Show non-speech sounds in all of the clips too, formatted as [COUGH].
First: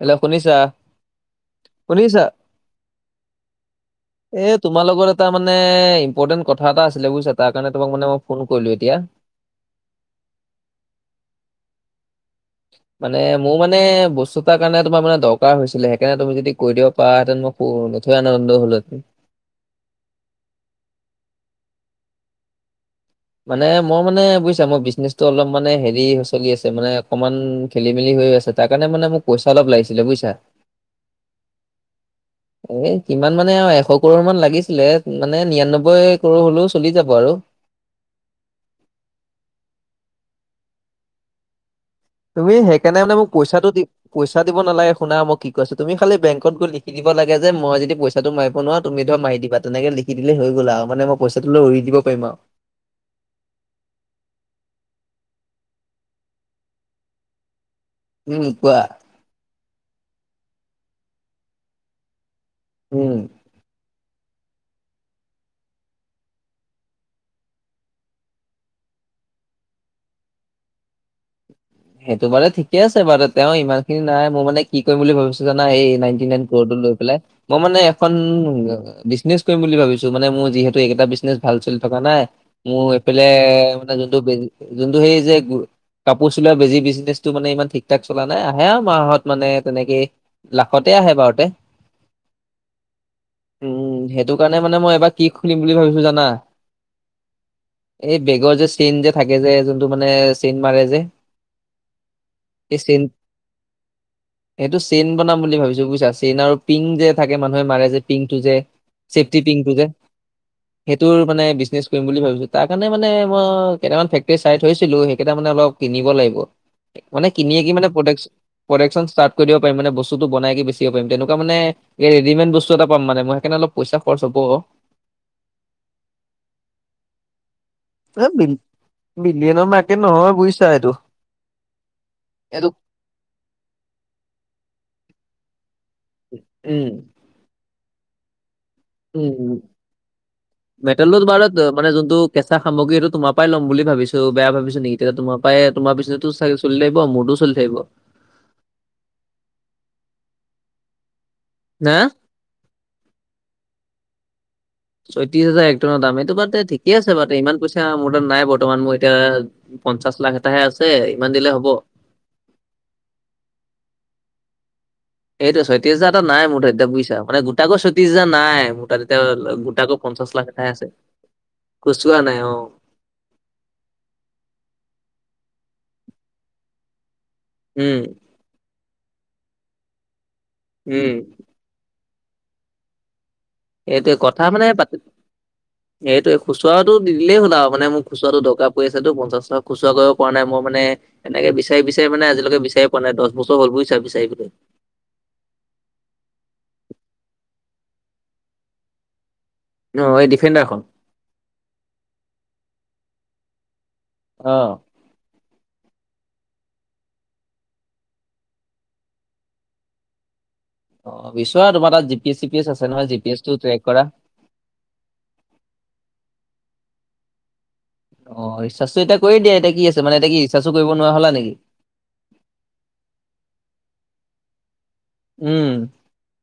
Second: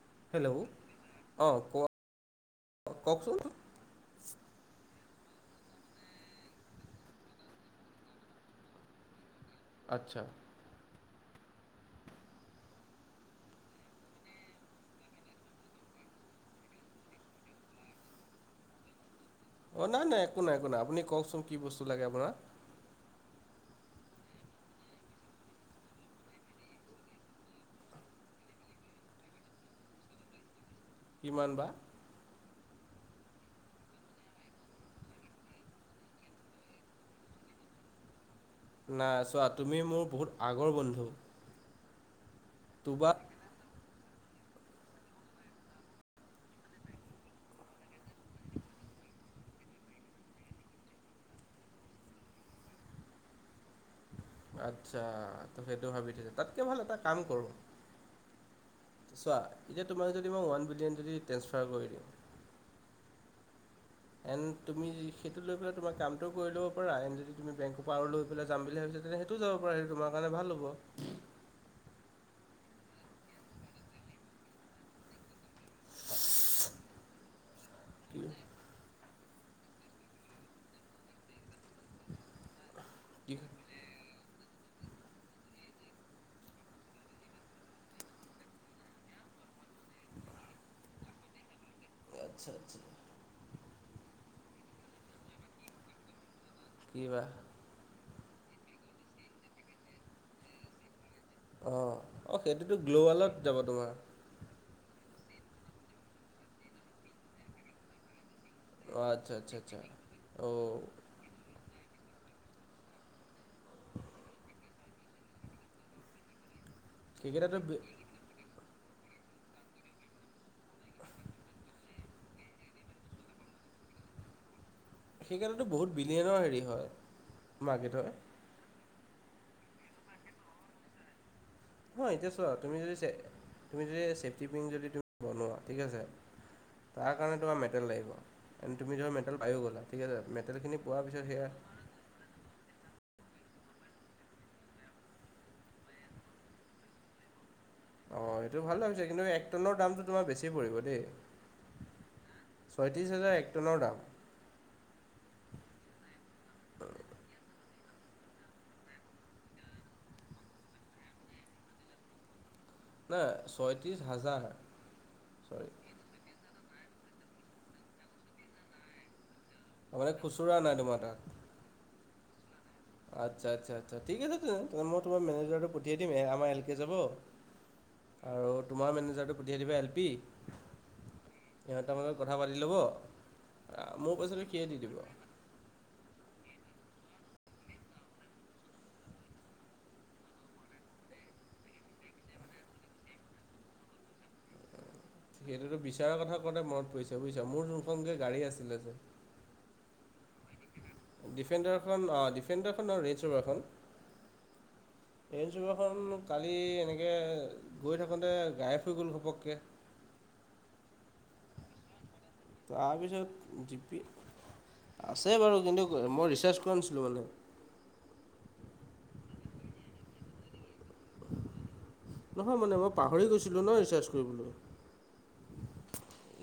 Hello অঁ ক শুনিছা-শুনিছা? কওকচোন। এ তোমাৰ লগত এটা মানে ইম্পৰ্টেণ্ট কথা এটা আছিলে বুজিছা তাৰ কাৰণে তোমাক মানে মই ফোন কৰিলো এতিয়া? আচ্ছা, মানে মোৰ মানে বস্তু তাৰ কাৰণে তোমাৰ মানে দৰকাৰ হৈছিলে সেইকাৰণে তুমি যদি কৰি দিব পাৰ হেঁতেন মোক। নথৈ আনন্দিত হলো হেতেন। অ, নাই-নাই একো নাই একো নাই আপুনি কওকচোন কি বস্তু লাগে আপোনাক। মানে মই মানে বুজিছা মোৰ বিজনেচটো অলপ মানে হেৰি চলি আছে মানে অকমান খেলি মেলি হৈ আছে। তাৰ কাৰণে মানে মোক পইচা অলপ লাগিছিলে বুজিছা। কিমান বা। এ কিমান মানে এশ কৰোৰৰ মান লাগিছিলে মানে নিৰান্নব্বৈ কৰোৰৰ হলেও চলি যাব আৰু। নাই চোৱা তুমি মোৰ বহুত আগৰ বন্ধু, তুমি সেইকাৰণে তোবা মানে মোক পইচাটো দি পইচা দিব নালাগে। শুনা মই কি কৈ আছো তুমি খালি বেং, বেংকত গৈ লিখ দিব লাগে যে মই যদি পইচাটো মাৰিব নোৱাৰ তুমি ধৰ মাৰি দিবা। তেনেকে লিখি দিলে হৈ গ'ল আৰু মানে মই পইচাটো লৈ গৈ উৰি দিব পাৰিম আৰু। আচ্ছা, ত' সেইটো ভাবি থৈছে তাতকে ভাল এটা কাম কৰো উম, কোৱা। চোৱা, এতিয়া তোমাক যদি মই ওৱান বিলিয়েন যদি ট্ৰেন্ঞ্চফাৰ কৰি দিওঁ। উম। এন তুমি সেইটো লৈ পেলাই তোমাৰ কামটোও কৰি ল'বা পাৰা, এন যদি তুমি বেংকৰ পৰা আৰু লৈ পেলাই যাম বুলি ভাবিছা তেন্তে সেই টো যাব পাৰা সেইটো তোমাৰ কাৰণে ভাল হ'ব। সেইটো বাৰু ঠিকে আছে বাৰু তেওঁ ইমান খিনি নাই মই মানে কি কৰিম বুলি ভাবিছো জানা এই নাইন্নী নাইন কৰৰটো লৈ পেলাই। মই মানে এখন কি বিজনেচ কৰিম বুলি ভাবিছো, মানে মোৰ যিহেতু এইকেইটা বিজনেছ ভাল চলি থকা নাই মোৰ এইফালে কি মানে যোনটো যোনটো সেই যে কাপোৰ, বেজি বিজনেছটো মানে ইমান ঠিক ঠাক চলা নাই আহে মাহত মানে তেনেকে, লাখতে আহে এবাৰতে। আচ্ছা, আচ্ছা। উম, সেইটো কাৰণে মানে মই এবাৰ কি খুলিম বুলি ভাবিছো জানা? কি বা? এই বেগৰ যে চেইন যে থাকে যে, যোনটো মানে চেইন মাৰে যে। অ', অ' সেইটোতো সেই চেইন গ্ল'ৱেলত যাব তোমাৰ। এইটো চেইন বনাম বুলি ভাবিছো বুজছা, চেইন আৰু পিংক যে থাকে মানুহে মাৰে যে পিংকটো যে। অ' আচ্ছা ছেফটি আচ্ছা পিংটো আচ্ছা যে, অ' সেইটোৰ মানে বিজনেছ কৰিম বুলি ভাবিছো, তাৰ কাৰণে মানে মই কেইটামান ফেক্টৰী চাই থৈছিলো সেইকেইটা মানে অলপ কিনিব লাগিব। মানে সেইকেইটাতো কিনিয়ে কি মানে প্ৰডাক প্ৰডাকশন ষ্টাৰ্ট দিব পাৰিম, মানে বস্তুটো বনাকে বেচিব পাৰিম। তেনেকুৱা মানে এই ৰেডিমেড বস্তু এটা পাম মানে মই সেইকাৰণ অলপ পইচা খৰচ হব। সেইকাৰণেতো বহুত বিলিয়নৰৰ হেৰি হয়, মাৰ্কেট হয়। এ বিল-বিলিয়নৰ মাৰ্কেট নহয় বুজিছা এইটো। নহয় এতিয়া চোৱা, এইটো তুমি যদি তুমি যদি ছেফটি পিন যদি বনোৱা, ঠিক আছে উম। তাৰ কাৰণে তোমাৰ মেটেল লাগিব, তুমি ধৰ মেটেল উম পায়ো গ'লা ঠিক আছে, মেটেলখিনি পোৱাৰ মেটেৰিয়েলটো পিছত সেয়া তোমাৰত মানে যোনটো কেঁচা সামগ্ৰী এইটো তোমাৰ পৰাই ল'ম বুলি ভাবিছো, বেয়া ভাবিছো নিকি তেতিয়া তোমাৰ পৰাই, তোমাৰ বিজনেছতো চাগে চলি থাকিব, মোৰটো চলি থাকিব। অ', সেইটো ভাল ভাবিছা কিন্তু এক টনৰ দামটো তোমাৰ বেছি পৰিব দেই। না ছয়ত্ৰিছ হাজাৰ এক টনৰ দাম। ছয়ত্ৰিশ হাজাৰ একটনৰ দাম, এইটো বা ঠিকে আছে বা ইমান পইচা মোৰ তাত নাই বৰ্তমান মোৰ এতিয়া পঞ্চাশ লাখ এটাহে আছে, ইমান দিলে হ'ব? নাই ছয়ত্ৰিছ হাজাৰ এইটোয়ে চৰি ছয়ত্ৰিছ হাজাৰ এটা নাই মোৰ তাত এতিয়া বুইছা, মানে গোটাকৈ ছৈত্ৰিশ হাজাৰ নাই মোৰ তাত এতিয়া তাকো মানে পঞ্চাশ খুচুৰা লাখ নাই এঠাহে আছে, তোমাৰ তাত খোছোৰা নাই অ'। আচ্ছা আচ্ছা আচ্ছা, ঠিক আছে তেনে মই তোমাৰ মেনেজাৰটো পঠিয়াই দিম, আমাৰ এল কে যাব। উম। আৰু তোমাৰ মেনেজাৰটো পঠিয়াই দিবা এল পি। উম। সিহঁতৰ মাজত কথা পাতি ল'ব, আ এইটোৱে মোৰ কথা পইচাটো মানে সিয়ে দি পাতি দিব। [INAUDIBLE] এইটোৱে খুচৰাটো দি দিলেই হ'ল আৰু মানে মোৰ খুচৰাটো দৰকাৰ পৰি আছেতো, পঞ্চাশ টকা খুচৰা কৰিব পৰা নাই মই মানে এনেকে বিচাৰি বিচাৰি মানে আজিলৈকে বিছাৰি পোৱা নাই, দছ বছৰ হ'ল বুজিচা বিচাৰি পোৱা নাই। সেইটোতো বিচাৰা কথা কওঁতে মনত পৰিছে বুজিছা, মোৰ যোনখনকে গাড়ী আছিলে যে অ', এই ডিফেণ্ডাৰখন? ডিফেণ্ডাৰখন অ', ডিফেণ্ডাৰখন নহয় ৰেইনজৰভাৰ খন। অ'। ৰেইনজৰভাৰ খন কালি এনেকে গৈ থাকোঁতে, গায়ব হৈ গ'ল ঘপককে। অ', বিছৰা তোমাৰ তাত G P S, C S আছে নহয় জি তাৰপিছত পি এছটো জি ট্ৰেক পি কৰা। আছে বাৰু কিন্তু মই ৰিচাৰ্জ কৰা নাছিলোঁ মানে। অ', ৰিচাৰ্জটো এতিয়া কৰি দিয়া এতিয়া কি আছে মানে এতিয়া কি ৰিচাৰ্ছো কৰিব নোৱাৰ হলা নেকি? নহয় মানে মই পাহৰি গৈছিলোঁ ন ৰিচাৰ্জ কৰিবলৈ। উম।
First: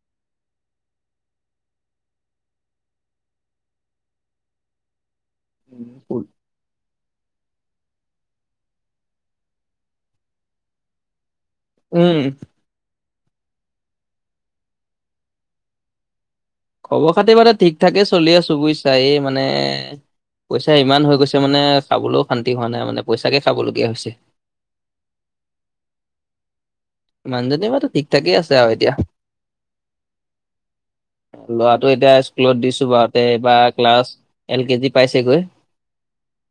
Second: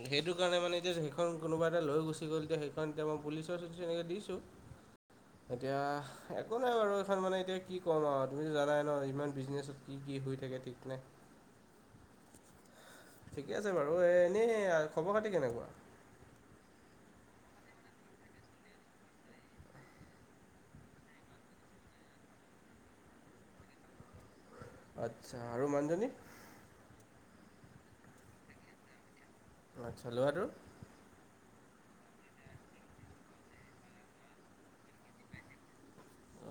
সেইটো কাৰণে মানে এতিয়া সেইখন কোনোবা এটা লৈ গুচি গ'ল এতি সেইখন এতিয়া মই পুলিচৰ ওচৰত এনেকে দিছো। [INAUDIBLE] এতিয়া।, একো নাই বাৰু এইখন মানে এতিয়া কি ক'ম আও তুমিতো জানাই ন, ইমান বিজনেছত কি কি হৈ থাকে ঠিক নাই। উম। ঠিকে আছে বাৰু এ এনেই খবৰ খাতি কেনেকুৱা? খবৰ খাতি বাৰু এ ঠিক ঠাকে চলি আছোঁ বুইচা এই মানে। পইচা ইমান হৈ গৈছে মানে খাবলৈও শান্তি হোৱা নাই মানে পইচাকে খাবলগীয়া হৈছে। আচ্ছা আৰু মানুজনী? মানুহজনী [UNINTELLIGIBLE] ঠিক ঠাকেই আছে আৰু এতিয়া। আচ্ছা লৰাটো? ল'ৰাটো এতিয়া স্কুলত দিছো বাৰতে এই বাৰ ক্লাছ এল কেজি পাইছেগৈ।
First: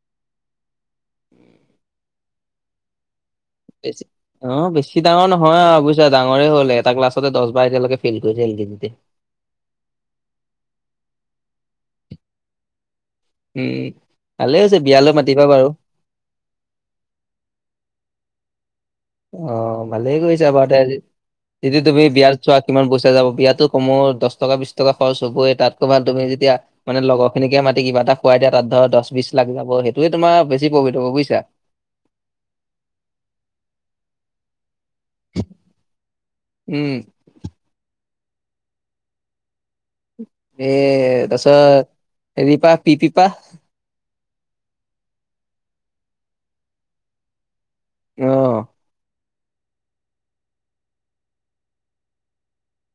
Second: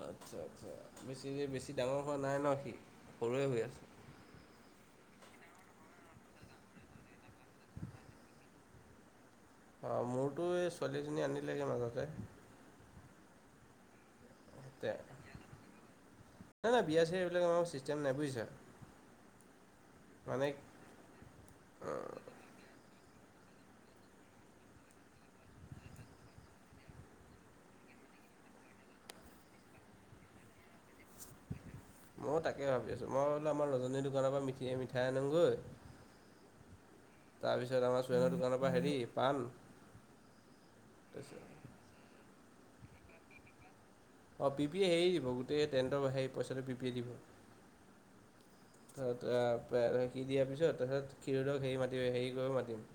আচ্ছা-আচ্ছা বেছি-বেছি ডাঙৰ হোৱা নাই ন সি, সৰুৱে হৈ আছে। ক [INAUDIBLE] অ', বেছি ডাঙৰ নহয় আৰু বুজিছা ডাঙৰে হল এটা ক্লাছতে দহ বাৰ এতিয়া লৈকে ফেইল কৰিচে ল কেই জীতে। অ', মোৰতো এই ছোৱালীজনী আনিলেগৈ মাজতে। উম, ভালে হৈছে এতিয়া বিয়ালৈ মাতিবা বাৰু। নাই নাই বিয়া ছিয়া এইবিলাক আমাৰ চিষ্টেম নাই বুজিছা। অ', ভালেই মানে কৰিছা বাৰু তে আজি - এতিয়া তুমি বিয়াত চোৱা কিমান পইচা যাব বিয়াতো কমো দহ টকা বিছ টকা খৰচ হ'বই তাতকবা তুমি যেতিয়া মানে লগৰ খিনিকে মাতি কিবা এটা খুৱাই দিয়া তাত ধৰ দহ বিশ লাখ যাব সেইটোয়ে তোমাৰ বেছি প্ৰফিট হব বুজিছা। মই তাকে ভাবি আছোঁ, মই ব'লো আমাৰ ৰজনীৰ দোকানৰ পৰা মিঠ মিঠাই আনোগৈ উম। তাৰপিছত আমাৰ চুৰেঙৰ দোকানৰ পৰা হেৰি পান এ তাৰ পিছত হেৰিপা পি পিপা? অ', পি পি হেয়ি দিব গোটেই টেণ্টৰ হেই পইচাটো পি পি এই দিব। অ' ত সি দিয়াৰ পিছত তাৰপিছত খিৰোদক হেৰি মাতি হেৰি কৰিব মাতিম।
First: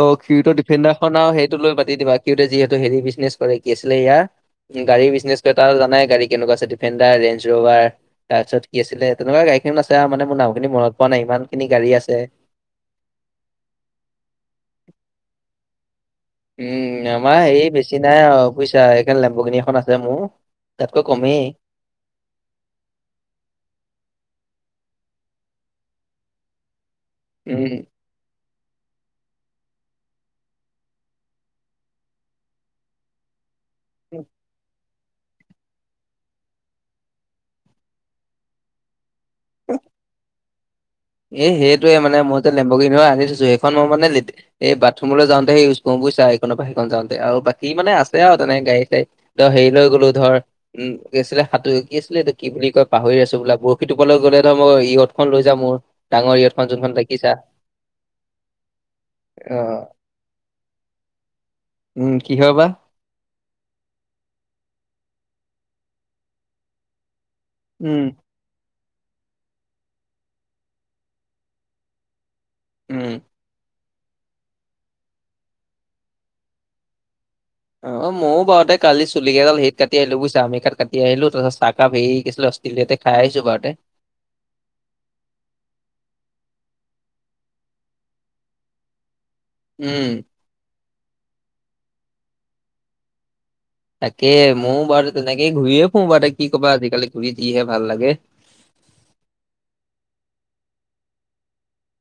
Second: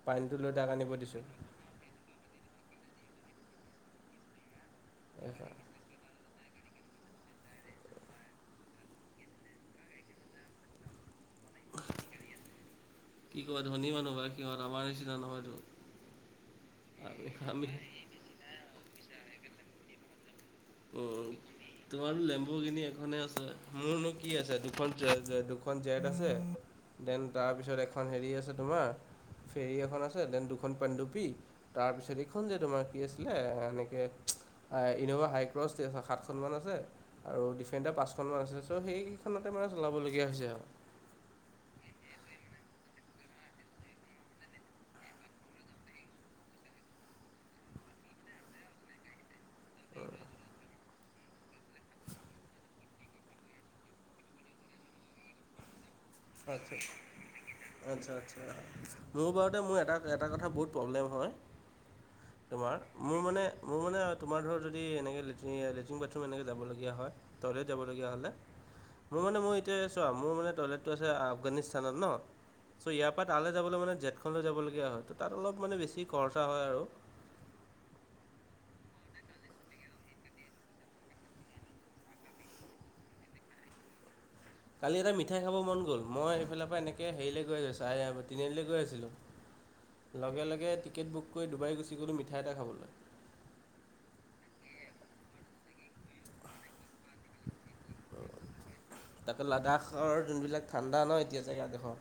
অ', পানীটো লৈ ক্ষীৰোদৰ তাক আনিব ডিফেণ্ডাৰ খন দিছোঁ আৰু সেইটো লৈ মাতি দিবা ক্ষীৰোদে যিহেতু হেৰি বিজনেছ কৰে কি আছিলে ইয়াৰ গাড়ী বিজনেছ কৰে তাৰ জানাই গাড়ী কেনেকুৱা আছে ডিফেণ্ডাৰ, ৰেঞ্জৰভাৰ। তাৰপিছত কি আছিলে তেনেকুৱা গাড়ীখন আছে মনে মোৰ নামখিনি মনত পৰা নাই ইমাখিনি গাড়ী আছে। কি কয় ধনী মানুহ ভায় সিহঁত আমাৰ নিচিনা নহয়তো। উম, আমি আমাৰ এই আমি বেছি নাই আও বুইছা এইকাণ লেম্বগিনি এখন আছে মোৰ। তাতকৈ উম। কমেই তোমাৰো লেম্বু গিনি এখনে আছে মোৰনো কি আছে দুখন জে-জে দুখন জেট আছে। দেন তাৰপিছত উম এখন হেৰি আছে তোমাৰ ফেৰী এখন আছে দেন দুখন পাণ্ডুপী তাৰ পিছত এইখন যে তোমাৰ কি আছিলে এনেকে আই ইন'ভা হাইক ব্ৰছ দি সাতখনমান আছে আৰু ডিফেণ্ডাৰ পাঁচখনমান আছে চ' সেই সানতে মানে চলাবলগীয়া হৈছে আও। এই সেইটোয়ে মানে মই যে লেম্বুগিনি খন আনি থৈছো, এইখন মই মানে লেতে এই বাথৰুমলৈ যাওঁতেহে ইউজ কৰোঁ বুইছা? এইকন পা সেইকন যাওঁতে আৰু বাকী মানে আছে আও তেনেকে গাড়ী চাডী। ত হেৰি লৈ গ'লোঁ ধৰ উম, কি আছিলে সাঁতুৰি কি আছিলেটো কি বুলি কয় পাহৰি আছোঁ বোলা বৰশী টোপলৈ গ'লে ধৰ মই ই য়দ খন লৈ যাওঁ মোৰ। অ', ইয়দখন কোনখন দেখি আচ্ছা-আচছা মোৰ অ বাৰুতে মোৰ এটা-এটা কথা বহুত প্ৰব্লেম হয়। উম, কি হয়বা? তোমাৰ মোৰ মানে মোৰ মানে তোমাৰ ধৰক যদি এনেকে লেটিন লেট্ৰিন বাথৰুম এনেকে যাবলগীয়া হয় টয়লেট উম যাবলগীয়া হ'লে, মোৰ মানে মোৰ এতিয়া চোৱা মোৰ মানে টয়লেট টো আছে আগানিস্তানত ন? তো ইয়াৰ উম পৰা তালৈ যাবলৈ মানে জেট লৈ যাবলগীয়া হয়, ত তাত অলপ মানে বেছি খৰচা হয় আৰু অ ময়ো বাৰুতে কালি চুলি কেইডাল হেৰিত কাটি আহিলো বুইছা, আমেৰীকাত কাটি আহিলো তাৰছত চাহ কাপ হেৰি কি আছিলে অচ তেলিয়াতে খাই আহিছোঁ বাৰতে। কালি এটা মিঠাই খাব মন গ'ল, মই সেইফালৰ পা এনেকে হেৰিলৈ গৈ আছোঁ তিনিআলিলে গৈ আছিলোঁ উম লগে-লগে টিকেট বুক কৰি ডুবাই গুচি গ'লোঁ মিঠাই এটা খাবলৈ। তাকে ময়ও বাৰু তেনেকে ঘূৰিয়ে ফুও বা এতা কি ক'বা আজিকালি ঘূৰি যিহে ভাল লাগে। তাতে লাডাখৰ যোনবিলাক ঠাণ্ডা ন এতিয়া জেগাডখৰ।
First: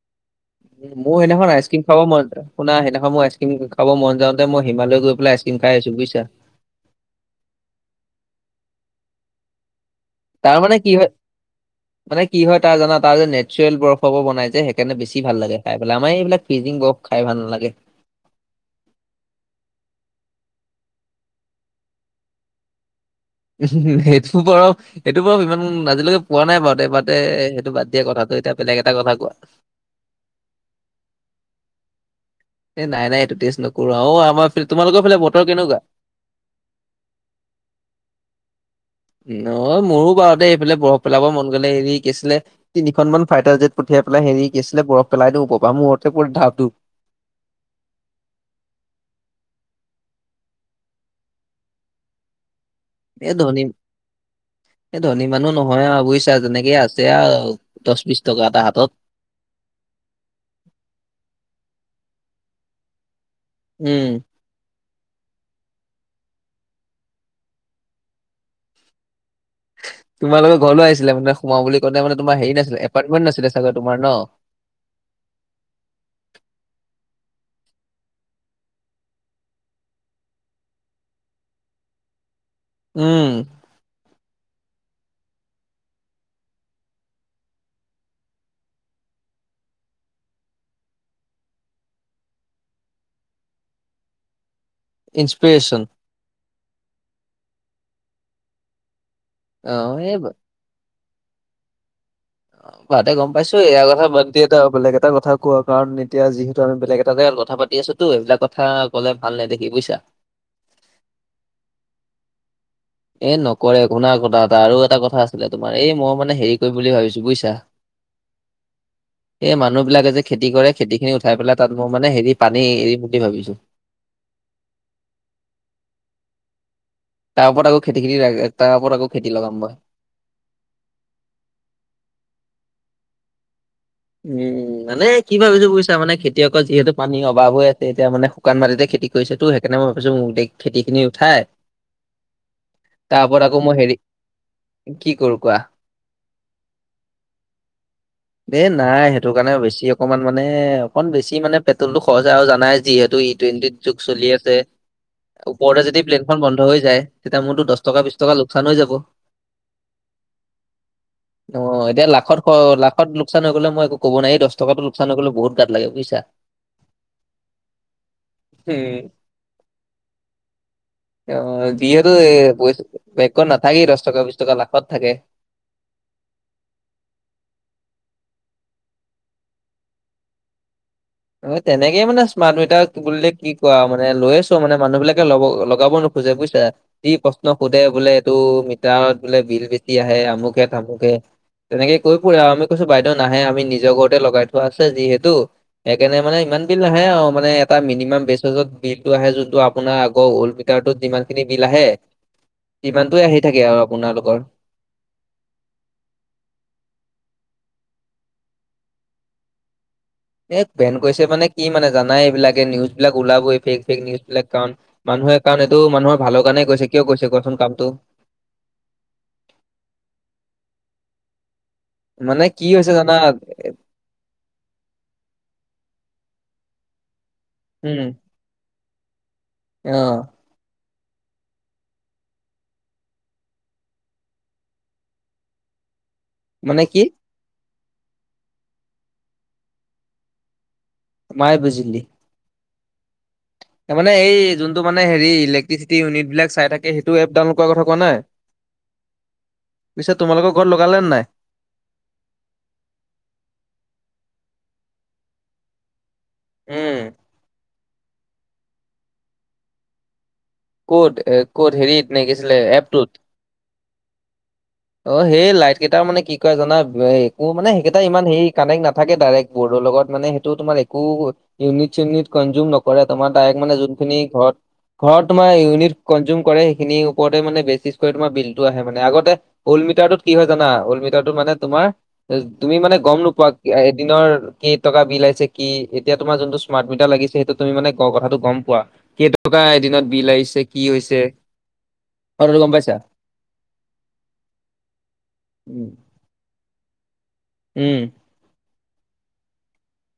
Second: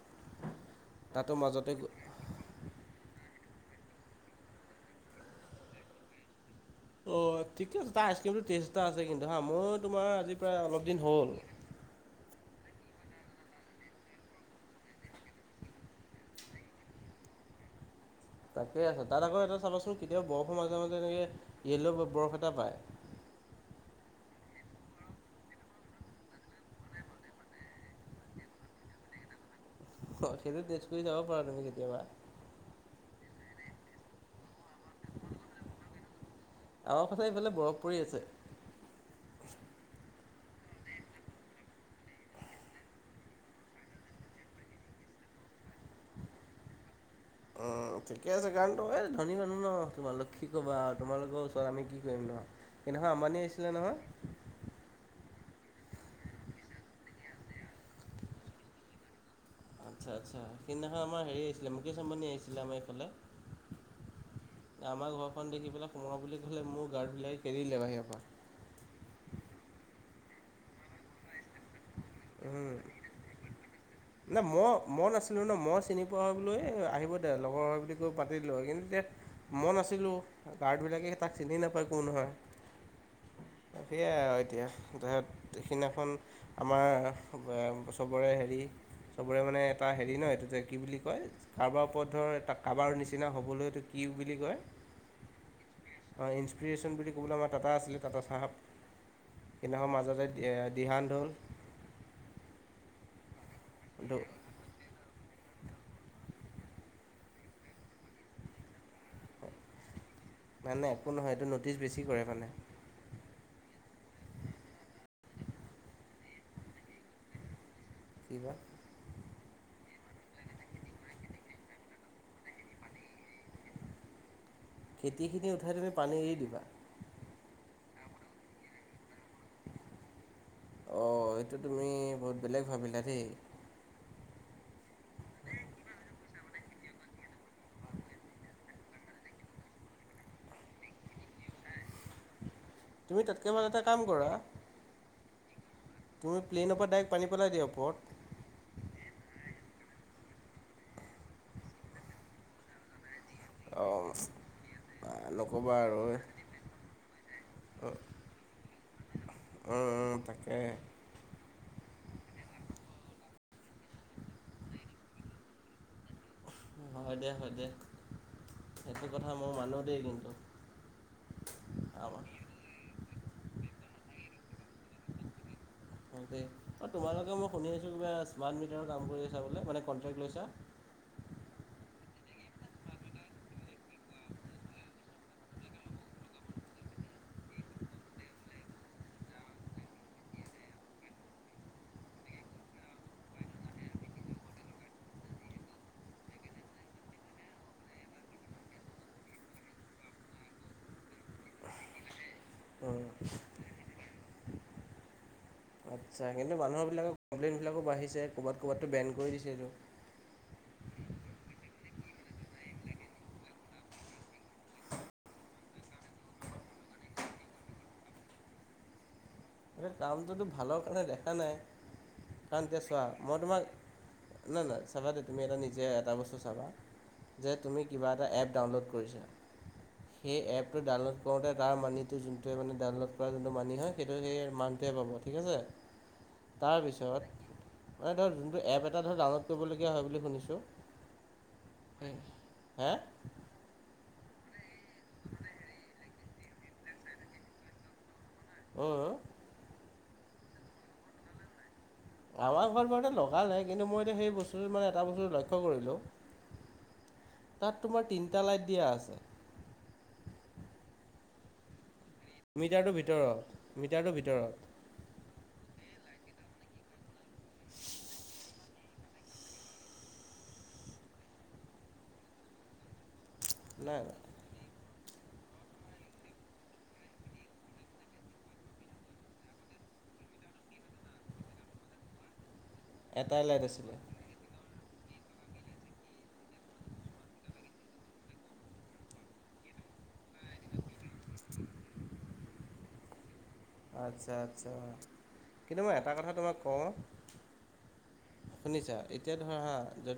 মোৰ সেইদিনাখন আইচক্ৰীম খাব মন যা শুনা সেইদিনাখন মো আইচক্ৰীম খাব মন যাওঁতে মই হিমালয় গৈ পেলাই আইচক্ৰীম খাই আহিছো বুইছা। অ' ঠিকে আছে, তাৰ আইচক্ৰীমটো টেষ্ট এটা আছে কিন্তু হা ময়ো তোমাৰ আজি প্ৰায় তাৰমানে অলপ কি দিন হয় হ'ল মানে কি হয় তাৰ জানা তাৰ যে নেচাৰেল বৰফ পা বনাই যে সেইকাৰণে বেছি ভাল লাগে খাই পেলাই আমাৰ এইবিলাক ফিজিং বৰফ খাই ভাল নালাগে তাকে আছে তাত আকৌ এটা চাবাচোন কেতিয়াবা বৰফ মাজে মাজে এনেকে য়েল্লৌ ব বৰফ এটা পায়। উমহুহু সেইটো বৰফ এইটো বৰফ ইমান আজিলৈকে পোৱা নাই বাও তে বাদদে বাদে সেইটো বাদ দিয়া কথাটো এতিয়া বেলেগ এটা কথা কোৱা। হয় সেইটো টেষ্ট কৰি চাব পাৰা তুমি কেতিয়াবা। এ নাই নাই এইটো টেষ্ট নকৰো, আও অ আমাৰ তোমালোকৰ ফালে বতৰ কেনেকুৱা? আমাৰ ফালে এইফালে বৰফ পৰি আছে ন মোৰো বাৰুতে এইফালে বৰফ পেলাব মন গ'লে হেৰি কি আছিলে তিনিখন মান ফাইটাৰ জেট পঠিয়াই পেলাই হেৰি কি আছিলে বৰফ পেলাই দিও ওপৰৰপা মূৰতে পৰে ধাপ ধোপ অঁ ঠিকে আছে কাৰণ তু এই ধনী মানুহ ন তোমালোক কি কবা আৰু তোমালোকৰ ওচৰত আমি কি কৰিম ন সেইদিনাখন আমবানি আহিছিলে নহয় এই ধনী মানুহ নহয় আও বুইছা তেনেকেই আছে আও দশ বিশ টকা এটা হাতত আতচ্ছা আতচ্ছা সেইদিনাখন আমাৰ হেৰি আহিছিলে মুকেশ আম্বানী আহিছিলে আমাৰ এইফালে উম। আমাৰ ঘৰখন দেখি পেলাই সোমোৱা বুলি ক'লে মোৰ গাৰড বিলাকে খেদি দিলে বাহিৰৰ পৰা তোমালোকৰ ঘৰলৈ আহিছিলে মানে সোমাও বুলি কওতে মানে তোমাৰ হেৰি পৰা নাছিলে এপাৰ্টমেণ্ট নাছিলে চাগে তোমাৰ ন নাই মই মই নাছিলো ন মই চিনি পোৱা বুলো এই আহিব দে লগৰ হয় বুলি কৈ পাতি দিলো হয় কিন্তু এতিয়া মই নাছিলো, গাৰ্ড বিলাকে তাক চিনি নাপায় কোন হয় উম। সেয়াই আৰু এতিয়া ধৈয়ত সিদিনাখন আমাৰ চবৰে হেৰি চবৰে মানে এটা হেৰি ন এইটো যে কি বুলি কয় কাৰোবাৰ ওপৰত ধৰ এটা কাৰোবাৰ নিচিনা হবলৈ এইটো কি বুলি কয়? ইনস্পিৰেচন ইনস্পীৰেশ্যন বুলি ক'বলৈ আমাৰ টাটা আছিলে টাটা চাহাব অ সেইদিনাখন এই মাজতে দিহান ঢোল অ তাতে গম পাইছো এয়াৰ কথা বাত দিয় এ বেলেগ এটা কথা কোৱা কাৰণ এতিয়া যিহেতু আমি বেলেগ এটা জেগাত কথা পাতি আছো তো এইবিলাক কথা কলে ভাল নাই দেখি বুজিছা। নাই- নাই একো নহয় এইটো ন'টিছ বেছি কৰে মানে এ নকৰে, শুনাৰ কথা এটা আৰু এটা কথা আছিলে তোমাৰ এই মই মানে হেৰি কৰিম বুলি ভাবিছো বুজিছা [UNINTELLIGIBLE] কিবা? এই মানুহ বিলাকে যে খেতি কৰে খেতি খিনি উঠাই পেলাই তাত মই মানে হেৰি পানী এৰিম বুলি ভাবিছো খেতিখিনি উঠাই তুমি পানী এৰি দিবা। তাৰ ওপৰত আকৌ খেতি-খেতি তাৰ ওপৰত আকৌ খতি লগাম মই। অ, এইটো তুমি বহুত বেলেগ ভাবিলা দেই। উম, মানে কি ভাবিছো বুজছ মানে খেতিয়কৰ যিহেতু পানীৰ অভাৱ হৈ আছে এতিয়া মানে। শুকান মাতিতে খেতি কৰিছেতো সেইকাৰণে মই ভাবিছো মোক দে খেতিখিনি উঠাই। তুমি তাৰ ওপৰত তাতকৈ আকৌ মান মই এটা হেৰি কাম কৰা। কি কৰো কোৱা তুমি প্লেইনৰ পৰা ডাইৰেক্ট পানী পেলাই দিয়া ওপৰত এই নাই সেইটো কাৰণে বেছি অকণমান মানে অকণমান বেছি মানে পেট্ৰলটো খৰচ আৰু জানাই যিহেতু ই জেন জি যুগ চলি অ' আছে। নক'বা ওপৰতে আৰু যদি প্লেনখন বন্ধ হৈ যায় তেতিয়া মোৰতো দহ উম, টকা, বিশ টকা লোকচান হৈ যাব উ'ম, তাকে। অ, এতিয়া লাখত-লাখত মোক লোকচান গলে মই একো কব নোৱাৰোঁ এই দহ টকাটো লোকচান গলে বহুত গাত লাগে বুজিছা। হয় দে হয় দে উম। সেইটো কথা মোৰ মানো দেই কিন্তু। অ, যিহেতু আমাৰ এই বেকত নাথাকেই দহ টকা, বিচ টকা লাখত থাকে। দেই অঁহ, তোমালোকে মই শুনি আছোঁ কিবা স্মাৰ্ট মিটাৰৰ কাম কৰিছা বোলে, মানে কণ্ট্ৰেক্ট লৈছা। অ, তেনেকে মানে স্মাৰ্ট মিটাৰ বুলিলে কি কোৱা মানে লৈ আছো মানে মানুহ বিলাকে লব লগাব ন। খুজে বুজছা। যি প্ৰশ্ন সোধে বোলে এইটো মিটাৰত বোলে। বিল বেছি আহে আমুকে থামুকে। তেনেকে কৈ ফুৰে আৰু আমি কৈছো বাইদেউ নাহে আমি নিজৰ ঘৰতে লগাই থোৱা আছে যিহেতু। সেইকাৰণে মানে ইমান বিল নাহে আৰু মানে এটা মিনিমাম বেচছত বিলতটো আহে। যোনটো আপোনাৰ আগৰ। মিটাৰটোতযিমান খিনি বিল আহে, উম, সিমানটোৱে আহি থাকে আৰু আপোনালোকৰ। আচ্ছা, কিন্তু মানুহবিলাকৰ কমপ্লেইনবিলাকো বাঢ়িছে ক'বাত-ক'ৰবাতো বেন কৰি দিছে এইটো। এ বেন কৈছে মানে কি মানে জানাই এইবিলাকে নিউজ বিলাক ওলাবই, ফেক-ফেক নিউজ বিলাক কাৰণ মানুহে কাৰণ এইটো মানুহৰ ভালৰ কাৰণে কৈছে কিয় কৈছে কোৱাচোন কামটো। এই কামটোতো ভালৰ কাৰণে দেখা নাই মানে কি কাৰণ এতিয়া হৈছে চোৱা জানা মই তোমাক। নাই-নাই চাবা দেই তুমি এটা নিজে এটা বস্তু চাবা। যে তুমি কিবা উম এটা এপ ডাউনলোড কৰিছা, অ', সেই এপটো ডাউনলোড কৰোতে তাৰ মানিটো যোনটোৱে মানে ডাউনলোড কৰা যোনটো মানি হয়। সেই মানটোৱে পাব ঠিক আছে। মানে কি তাৰপিছত এ ধৰ যোনটো এপ এটা ধৰক ডাউনলোড কৰিবলগীয়া হয় বুলি শুনিছোঁ মায়ে হয়। হে? তাৰ মানে এই যোনটো মানে হেৰি ইলেক্ট্ৰিচিটি ইউনিট বিলাক চাই থাকে সেইটো এপ ডাউনলোড কৰা কথা কোৱা নাই। উম, পিছে তোমালৰ ঘৰত লগালে নাই? আমাৰ ঘৰবোৰতে লগালে কিন্তু মই এতিয়া সেই বস্তুটো মানে এটা বস্তু লক্ষ্য কৰিলোঁ। উম, তাত তোমাৰ তিনটা লাইট দিয়া আছে। ক'ত-ক'ত হেৰিত নে কি আছিলে মিটাৰটোৰ এপটোত ভিতৰত, মিটাৰটোৰ ভিতৰত অ, সেই লাইট কেইটা মানে কি ক জানা একো মানে সেইকেইটা ইমান হেৰি কানেক্ট নাথাকে ডাইৰেক্ট। বৰ্ডৰ লগত মানে সেইটো তোমাৰ একো ইউনিট-চউনিট কনযোম নক কৰে। তোমাৰ ডাইৰেক্ট মানে নাই যোনখিনি ঘৰত-ঘৰত, তোমাৰ ইউনিট কনজিউম কৰে সেইখিনিৰ ওৰতে মান বেচিছ কৰি তোমাৰ বিলতটো আহে মানে। আগতে ওল মিটাৰটোত কি হয় জানা? ওল মিটাৰটোত মানে তোমাৰ তুমি মানে গম এটাই নোপোৱা লাইট আছিলে এদিনৰ কি টকা বিল আছে কি এতিয়া তোমাৰ যোনটো স্মাৰ্ট মিটাৰ লাগিছে সেইটো তুমি মানে কথাটো গম পোৱা। কেইটকা এদিনত বিল আহিছে কি হৈছে কথাতো গম পাইছা। আচ্ছা-আচ্ছা, কিন্তু উম মই এটা কথা তোমাক কওঁ? উম, শুনিছা? এতিয়া ধৰা যদি